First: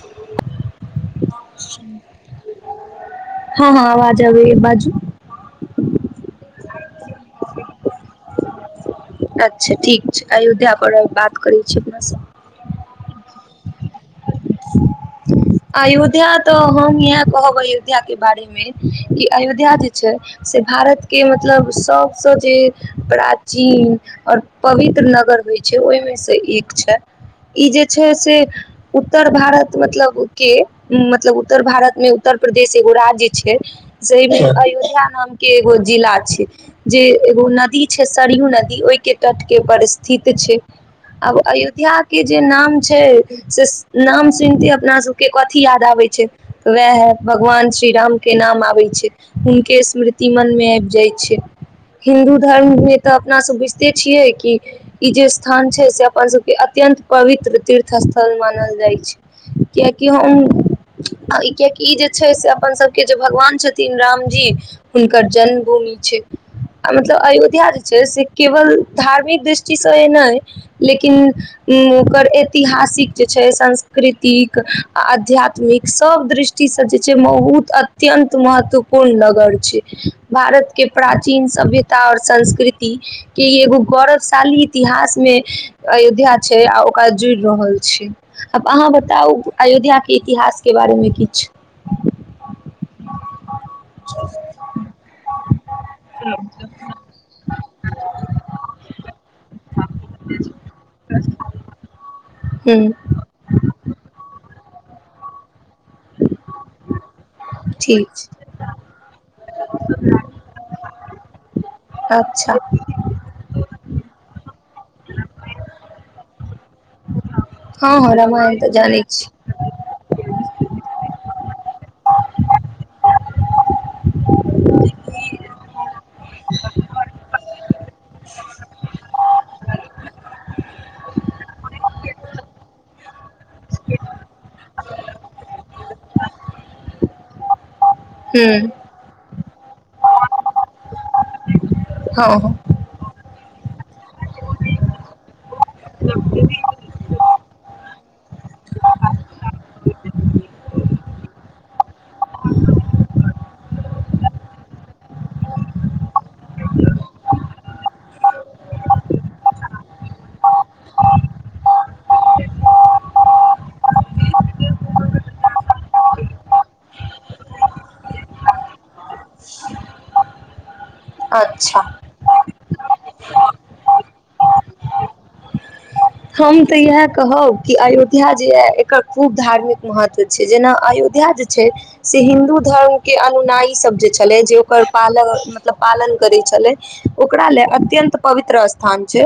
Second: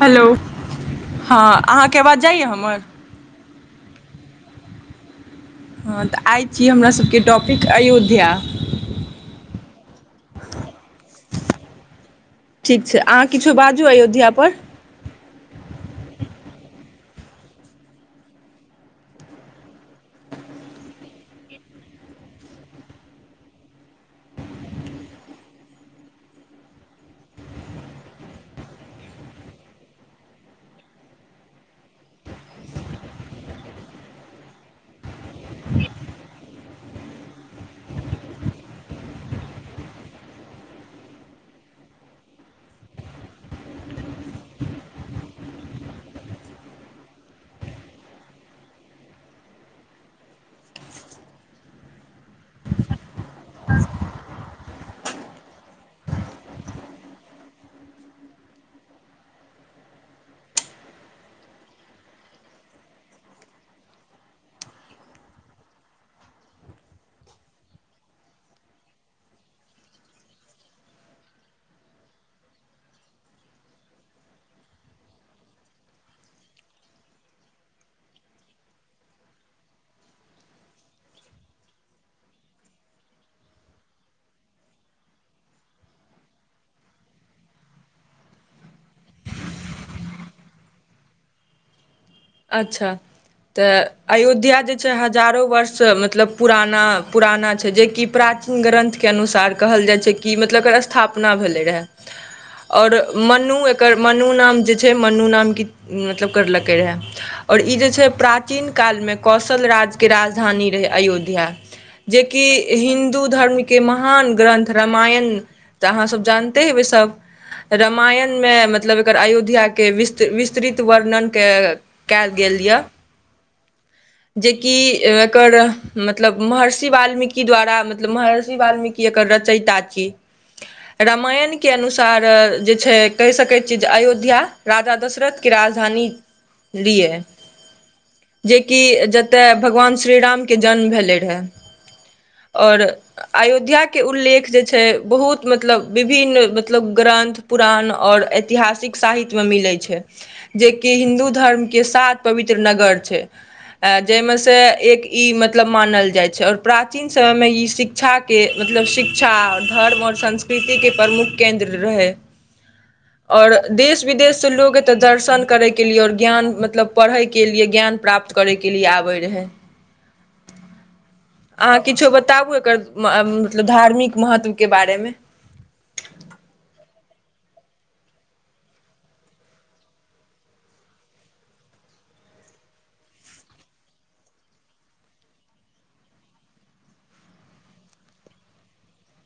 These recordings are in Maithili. हेलो हाँ अहाँ के अवाज जाय या हमर। जु। हाँ ते आय छी हमरा सबके टॉपिक अयोध्या। अच्छा ठीक छै, अयोध्या पर बात करै छी अपना सब। ठीक छै अहाँ किछु बाजु अयोध्या पर अयोध्या तऽ हम इएह कहब अयोध्या के बारे मे कि अयोध्या जे छै से भारत के मतलब सब स जे प्राचीन और पवित्र नगर होइ छै ओहि में से एक छै ई जे छै से उत्तर भारत मतलब के मतलब उत्तर भारत मे उत्तर प्रदेश एगो राज्य छै से [unintelligible] अयोध्या नामके एगो जिला छै जे एगो नदी छै सरयू नदी ओहि के तट के पर स्थित छै आब अयोध्याके जे नाम छै से नाम सुनते अपना सब के कथी याद आबै छै वैह भगवान श्री राम के नाम आबै छै हुनके स्मृति मन में ऐब जाय छै हिन्दू धर्म में तऽ अपना सब बुझते छियै कि, ई जे स्थान छै से अपन सब के अत्यंत पवित्र तीर्थ स्थल मान कैल जाइ छै कियाकि हम कियाकि ई जे छै से अपन सबके जे भगवान छथिन रामजी हुनकर जन्म भूमि छै आ मतलब अयोध्या जे छै से केवल धार्मिक दृष्टि सए नइ लेकिन ऊं ओकर ऐतिहासिक जे छै संस्कृतिक आ अध्यात्मिक सब दृष्टि से जे छै बहुत अत्यंत महत्वपूर्ण नगर छै। भारत के प्राचीन सभ्यता और संस्कृति के ई एगो गौरवशाली इतिहास मे अयोध्या छै आ ओकरा जुड़ रहल छै, अब अहाँ बताउ अयोध्या के इतिहास के बारे मे किछ। अच्छा ते अयोध्या जे छै हजारो वर्ष मतलब पुराना पुराना छै, जे कि प्राचीन ग्रन्थ के अनुसार कहल जाय छै कि मतलब एकर स्थापना भेलै रहै। हूँ और मन्नु एकर मन्नु नाम जे छै मन्नू नाम की मतलब करलकै रहए और ई जे ठीक छै प्राचीन काल मे कौशल राज्य के राजधानी रहै अयोध्या छै जे कि अच्छा हिन्दू धर्म के महान ग्रन्थ रामायण तऽ अहाँ सब जानते हेबै सब हँ हँ रामायण मे तऽ मतलब जानै एकर छी अयोध्या के विस्त विस्तृत वर्णन के कयल गेल य, जे कि एकर मतलब महर्षि वाल्मीकि द्वारा मतलब महर्षि वाल्मीकि एकर रचयिता छियै। रामायण के अनुसार जे छै कहि सकै छियै जे अयोध्या राजा दशरथ के राजधानी लिए जे हूँ कि जतय भगवान श्री राम के जन्म भेलै रहए, हो हो और अयोध्या के उल्लेख जे छै बहुत मतलब विभिन्न मतलब ग्रन्थ पुरान और ऐतिहासिक साहित्य मे मिलै छै जे कि हिन्दू धर्म के सात पवित्र नगर छै ऐऽ जइ मे से एक ई मतलब मानल जाइ छै और प्राचीन समय मे ई शिक्षा के मतलब शिक्षा धर्म और संस्कृति के प्रमुख केन्द्र रहै ओर देश विदेश से लोग एतऽ दर्शन करै के लिए और ज्ञान मतलब पढ़य के लिए ज्ञान प्राप्त करय के लिए आबै रहै। अहाँ अच्छा किछो बताबु [unintelligible] म मतलब धार्मिक महत्व के बारे मे। हम तऽ इएह कहब कि अयोध्या जे यए एकर खूब धार्मिक महत्व छै। जेना अयोध्या जे छै, से हिन्दू धर्म के अनुनायी सभ जे छलै जे ओकर पाल मतलब पालन करै छलै, ओकरा ले अत्यन्त पवित्र स्थान छै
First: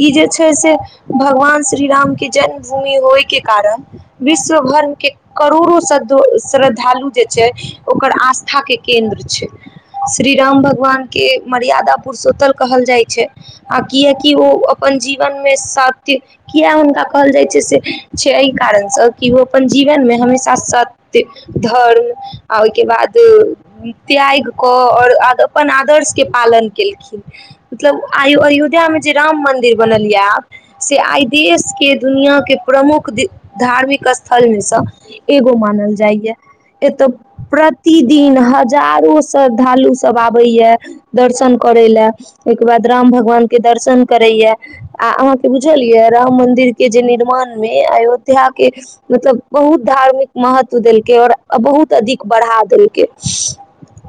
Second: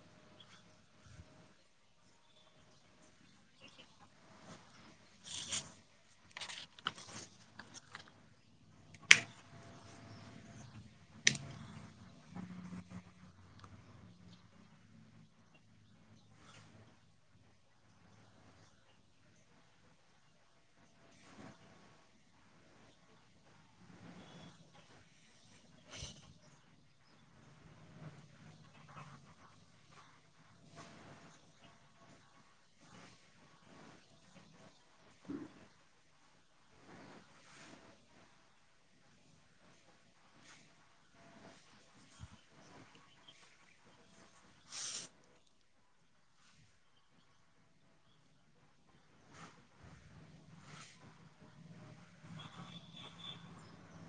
ई जे छै से भगवान श्रीराम के जन्मभूमि होइ के कारण विश्व भर के करोड़ो श्रद्धु श्रद्धालु जे छै, ओकर आस्थाके केन्द्र छै। श्रीराम भगवान के मर्यादा पुरुषोत्तल कहल जाइत छै आ किएकि ओ अपन जीवन मे सत त्य किया हुनका कहल जाइ छै से छै एहि कारण स कि ओ अपन जीवनमे हमेशा सत्य धर्म आ ओइके बाद, त्यैग कऽ औ आ अपन आदर्श के पालन केलखिन मतलब आयो अयोध्या मे जे राम मन्दिर बनल यए आब से आइ देश के दुनिया के प्रमुख दि धार्मिक स्थल मे स एगो मानल जाइए एतय प्रतिदिन हजारो श्रद्धालु सभ आबैए दर्शन करय लेल ओइके बाद राम भगवान के दर्शन करैए आ अहाँ बुझलियै राम मंदिर के जे निर्माण मे अयोध्या के मतलब बहुत धार्मिक महत्व देलकै और बहुत अधिक बढ़ा देलकै,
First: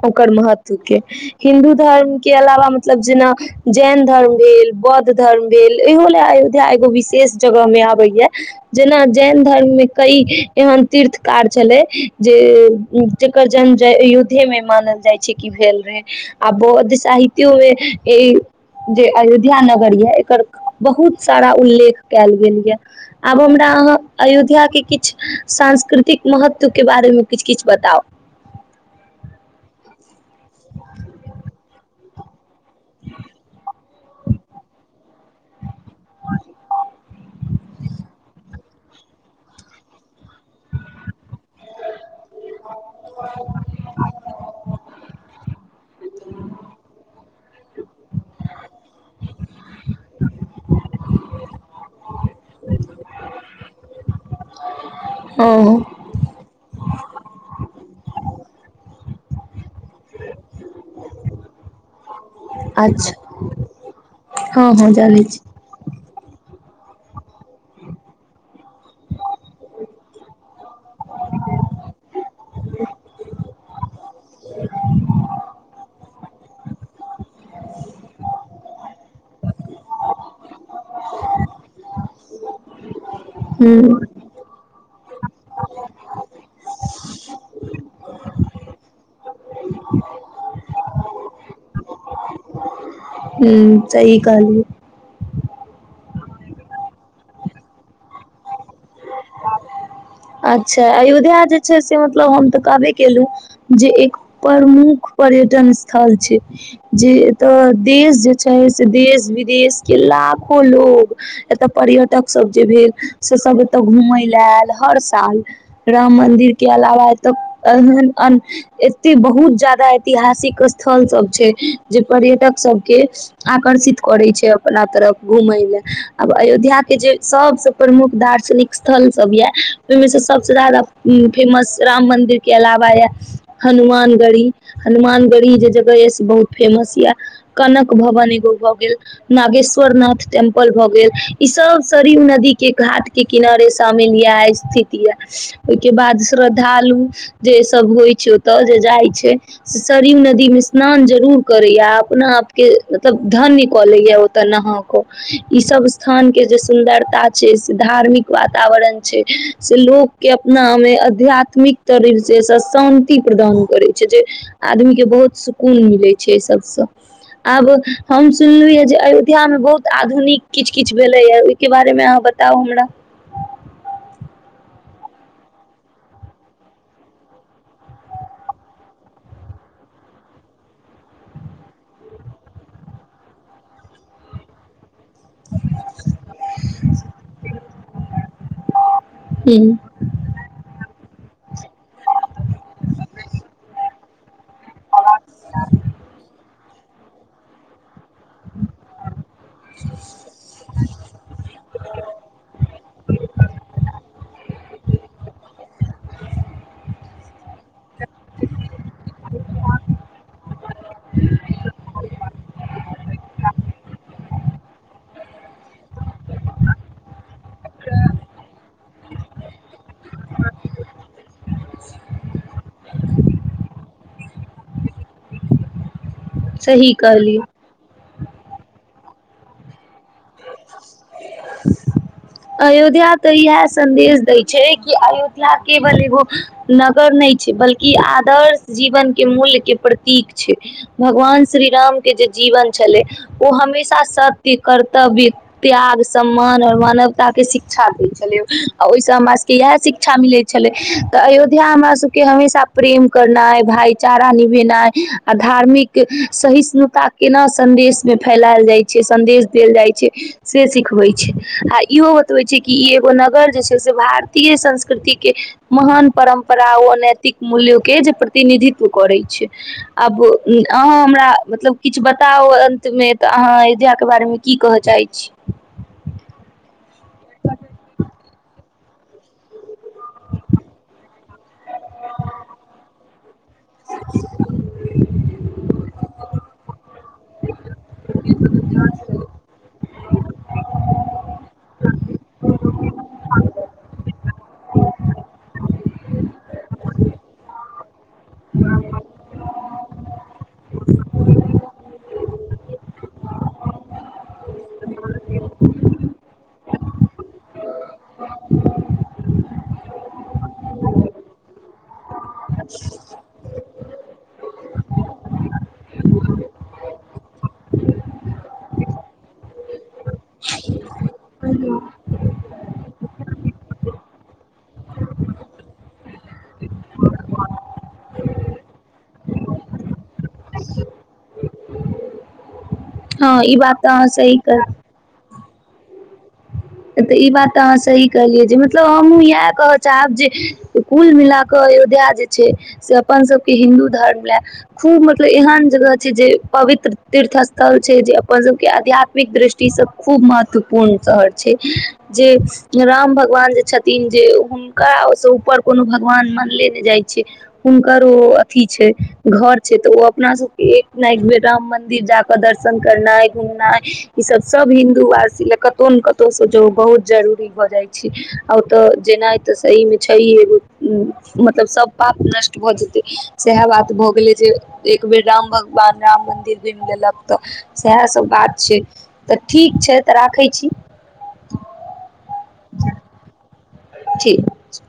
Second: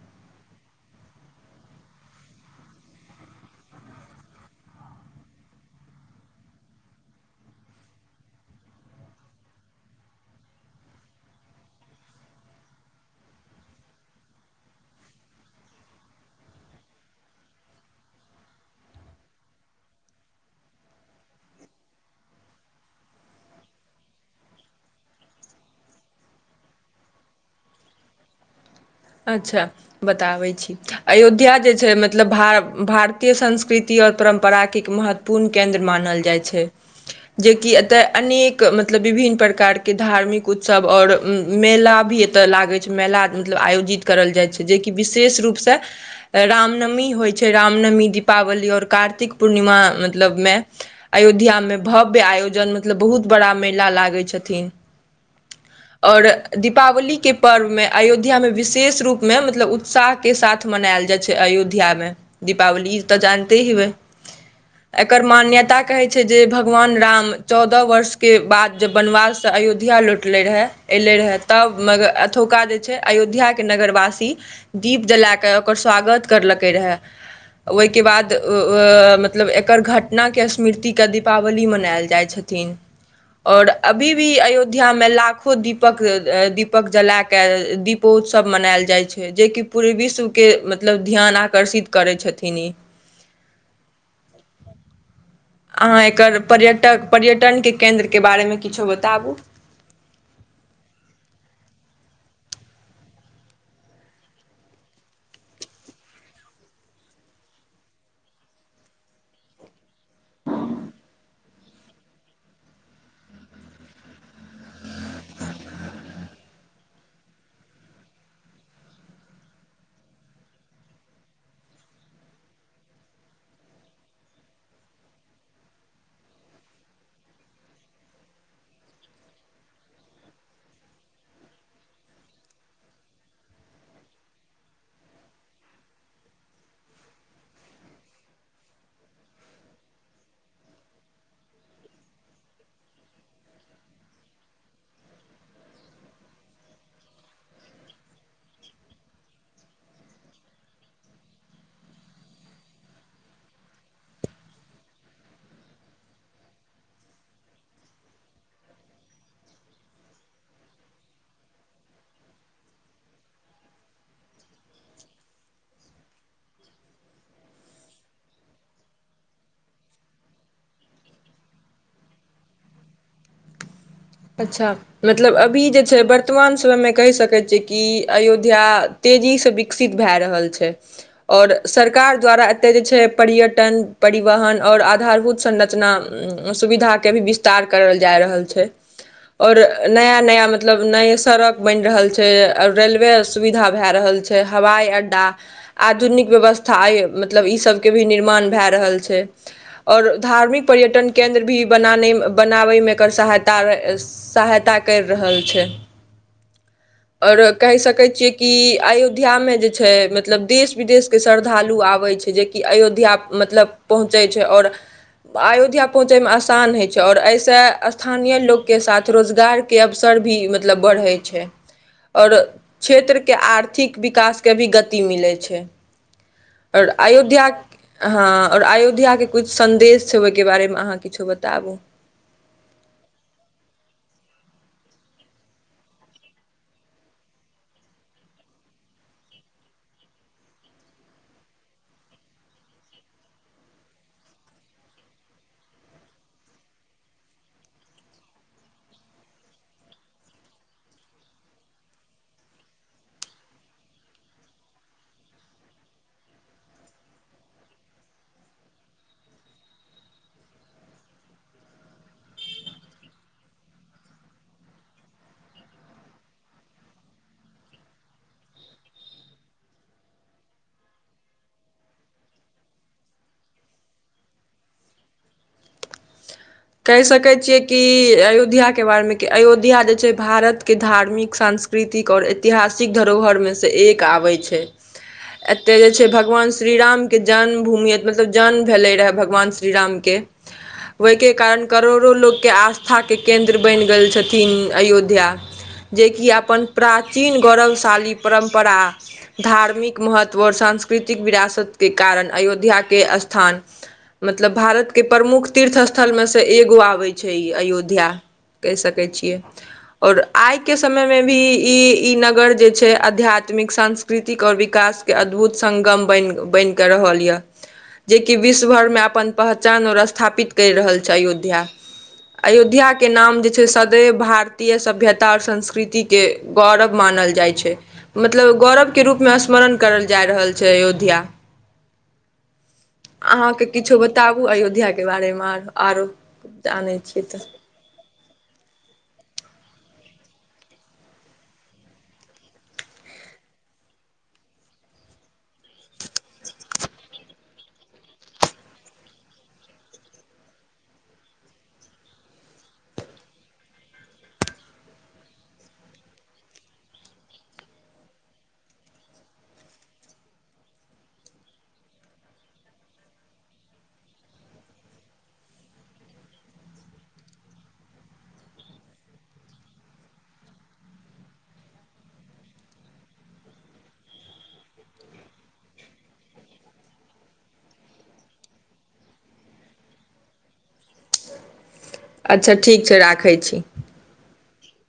ओकर महत्व के हिन्दू धर्म के अलावा मतलब जेना जैन धर्म भेल बौद्ध धर्म भेल इहो अयोध्या एगो विशेष जगह में आबै यए जेना जैन धर्म मे कई एहन तीर्थकार छलै जे, जेकर जन्म अयोध्ये मे मानल जाइ छै कि भेल रहे आ बौद्ध साहित्यो मे ई जे अयोध्या नगर यए एकर बहुत सारा उल्लेख कैल गेल यए आब हमरा अहाँ अयोध्या के किछ सांस्कृतिक महत्व के बारे मे किछ किछ बताउ। अच्छा। बताबै छी। अयोध्या जे छै मत मतलब भार भारतीय संस्कृति और परम्पराकिक महत्व पुन केन्द्र मानल जाइ छै, जेकि एत्त अनेक क मतलब विभिन्न प्रकार के धार्मिक उत्सव और उम्म मेला भी एता लागे छै, मेला मतलब आयोजित [unintelligible] जाय छै, जे कि विशेष रूप से ए रामनवमी होय छै, रामनवमी दीपावली और कार्तिक पूर्णिमा मतलब मे अयोध्या मे भव्य आयोजन मतलब बहुत बड़ा मेला लागै छथिन। हँ और दी पावली के पर्व मे अयोध्या मे विशेष रूप मे मतलब उत्साह के साथ मनाएल जाय छै अयोध्या मे। दीपावली अच्छा तऽ जानते हेबै, हँ हँ जानै एकर छी मान्यता कहे छै जे भगवान राम चौदअ वर्ष के बाद जब वनवास से अयोध्या लौटले रहै, एलै रहै तब मगर अथोका जे छै अयोध्या के नगर वासी दीप जला के ओकर स्वागत करलकै रेहाए, ओय के बाद उ व मतलब एकर घटना के स्मृति के दीपावली मनाएल जाय छथिन। और हूँ अभी भी अयो ध्या मे लाखो दीपक, ए दीपक जला के दीपोत सव मनाएल जाय छै, जे कि पूरे विश्व के मतलब ध्यान आकर्षित करै छथिन ई। ह्म्म सही कहलिये। अहाँ एकर पर्यटक, पर्यटन के केन्द्र के बारे मे किछो बताबू। अच्छा अयोध्या जे छै से मतलब हम ते कहबै केलु जे एक प्रमुख पर्यटन स्थल छै, जे ते देश जे छै से देश-विदेश के लाखो लोग एता पर्यटक सब जे भेल से सब एता घूमे ले आएल। हर साल राम मंदिर के अलावा एता एहन ए एते बहुत जादा ऐतिहासिक स्थल सब छै जे पर्यटक सबके आकर्षित करे छै अपना तरफ घूमेलै, आब अयोध्या के जे सबसे प्रमुख दार्शनिक स्थल सब या ओय मे से सबसे जादा उम्म फेमस राम मंदिर के अलावा या हनुमान गढ़ी, हनुमान गढ़ी जे जगह या से बहुत फेमस या, कनक भवन एगो भऽ गेल, नागेश्वर नाथ टेम्पल भऽ गेल, ई सब सरयू नदी के घाट के किनारे शामिल या, ए सिती या, ओय के बाद श्रद्धालु जे सब होय छै, ओताय जे जाय छै से सरयू नदी मे स्नान जरूर करैया, अपना आप के मतलब धन्य कऽ लैया, ओता नहा को, ई सब स्थान के जे सुन्दरता छै से धार्मिक वातावरण छै। से लोक के अपना मे अध्यात्मिक तरी से स शान्ति प्रदान करै छै, जे आदमी के बहुत सुकून मिलै छै ए सबसे, आब हम सुनलिये जे अयोध्या मे बहुत आधुनिक किछ-किछ भेलै या, ओय के बारे मे अहाँ बताउ हमरा। अच्छा मतलब अभी जे छै वर्तमान समय में कह सकै छै कि अयोध्या तेजी से विकसित भाए रहल छै और सरकार द्वारा एता जे छै पर्यटन परिवहन और आधारभूत संरचना सुविधा के भी विस्तार करल जाय रहल छै। और हूँ नया-नया मतलब नये से सड़क बैन रहल छै और रेलवे सुविधा भाय रहल छै। हवाई अड्डा आधुनिक व्यवस था मतलब ई सब के भी निर्माण भाए रहल छै और धार्मिक पर्यटन केन्द्र भी बनाने, बनाबै मे कर सहा ता, ए सहायता कैर रहल छै और कैह सकै छिये कि अयोध्या मे जे छै मतलब देश-विदेश के श्रद्धालु आबै छै, जे कि अयोध्या मतलब पहुँचै छै और अयोध्या पहुँचै मे असान हय छै और ए से के लोक के साथ रोजगार के अवसर भी मतलब बढ़ै छै और क्षेत्र के आर्थिक विकास के भी गति मिलै छै। और सही कहलियै अयोध्या हाँ और अयोध्या कुछ संदेश छै ओय के बारे मे। अहाँ किछो बताबु। अयोध्या त इहाए सन्देश दै छै कि अयोध्या केवल एगो नगर नै छै बल्कि आदर्श जीवन के मूल्य के प्रतीक छै, भगवान श्री राम के जे जीवन छलै, उ हमेशा सत्य, कर्तव्य, त्याग, सम्मान और मानव ता के शिक्षा दै छलै अ ओय से हमरा सबके इहाए शिक्षा मिलै छलै, क अयोध्या हमरा सबके हमेशा प्रेम करनाय, भाई चारा निभेनाय आ धार्मिक सहिष्णुता केना सन्देश मे फैलाएल जाय छै, सन्देश देल जाय छै से सिखबै छै, आ ई इहो बतबै छै कि ई एगो नगर जे छै से भारतीय संस्कृति के महान परम्परा व नैतिक मूल्य के जे प्रतिनिधित्व करे छै, आब उम्म अहाँ हमरा मतलब किछ बताओ अन्त मे तऽ अहाँ अयोध्या के बारे मे की कहे चाहे छी। कैह सकै छियै कि अयोध्या के बारे मे अयोध्या जे छै भारत के धार्मिक, सांस्कृतिक और ऐतिहासिक धरोहर मे से एक आबै छै। एते जे छै भगवान श्रीराम के जन्म भूमि मतलब जन्म भेले रहै, भ गवान श्रीराम के ओय के कारण करोड़ो लोक के आस्था के केन्द्र बैन गेल छथिन, अयोध्या जे कि अपन प्राचीन गौरवशाली परम्परा, धार्मिक महत्व और सांस्कृतिक विरासत के कारण अयोध्या के स्थान मतलब भारत के प्रमुख तीर्थ अस थल मे से एगो आबै छै ई अयोध्या कैह सकै छियै और आय के समय मे भी ई ई नगर जे छै आध्यात्मिक सांस्कृतिक और विकास के अद्भुत सगम बैन बैन के रहल या, जे कि विश्व भर में अपन पहचान और स्थापित कैर रहल छै अयोध्या, अयोध्या के नाम जे छै सदैव भारतीय सभ्यता और संस्कृति के गौरव मानल जाय छै, मतलब गौरव के रूप मे स्मरण करल जाय रहल छै अयोध्या। हँ अहाँ ई के बात तऽ किछो अहाँ सही बताबू कह अयोध्या के बारे मे। [unintelligible] आरो जानै तऽ छियै ई बात ते अहाँ सही कहलिये जे मतलब हमु इहाए कहे चाहब जे कुल मिला क अयोध्या जे छै से अपन सबके हिन्दू धर्म ले खूब मतलब एहन जगह छै, जे पवित्र तीर्थ स्थल छै जे अपन सब के आध्यात्मिक दृष्टि से खूब महत्वपूर्ण शहर छै। जे राम भगवान जे छथिन जे हुनका ओय से ऊपर कुनू भगवान मानले नै जाय छै, हुनकर ओ अथी छै घर छै तऽ उ अपना सबके एक ने एक बेर राम मंदिर जाके दर्शन करनाय, घुमनाय ई सब सब हिन्दुवासी ले कतो ने क तो से जौ बहुत जरूरी भऽ जाय छै, आ ओता जेनाए ते सही मे छै, एगो उम्म मतलब सब पाप नष्ट भऽ जेते सेहाए बात भऽ गेलै, जे एक बेर राम भगवान राम मन्दिर घुम लेलक तऽ सेहाए सब बात छै, तऽ ठीक छै ते राखै छी। अच्छा ठीक छै, राखै छी। ठीक छै।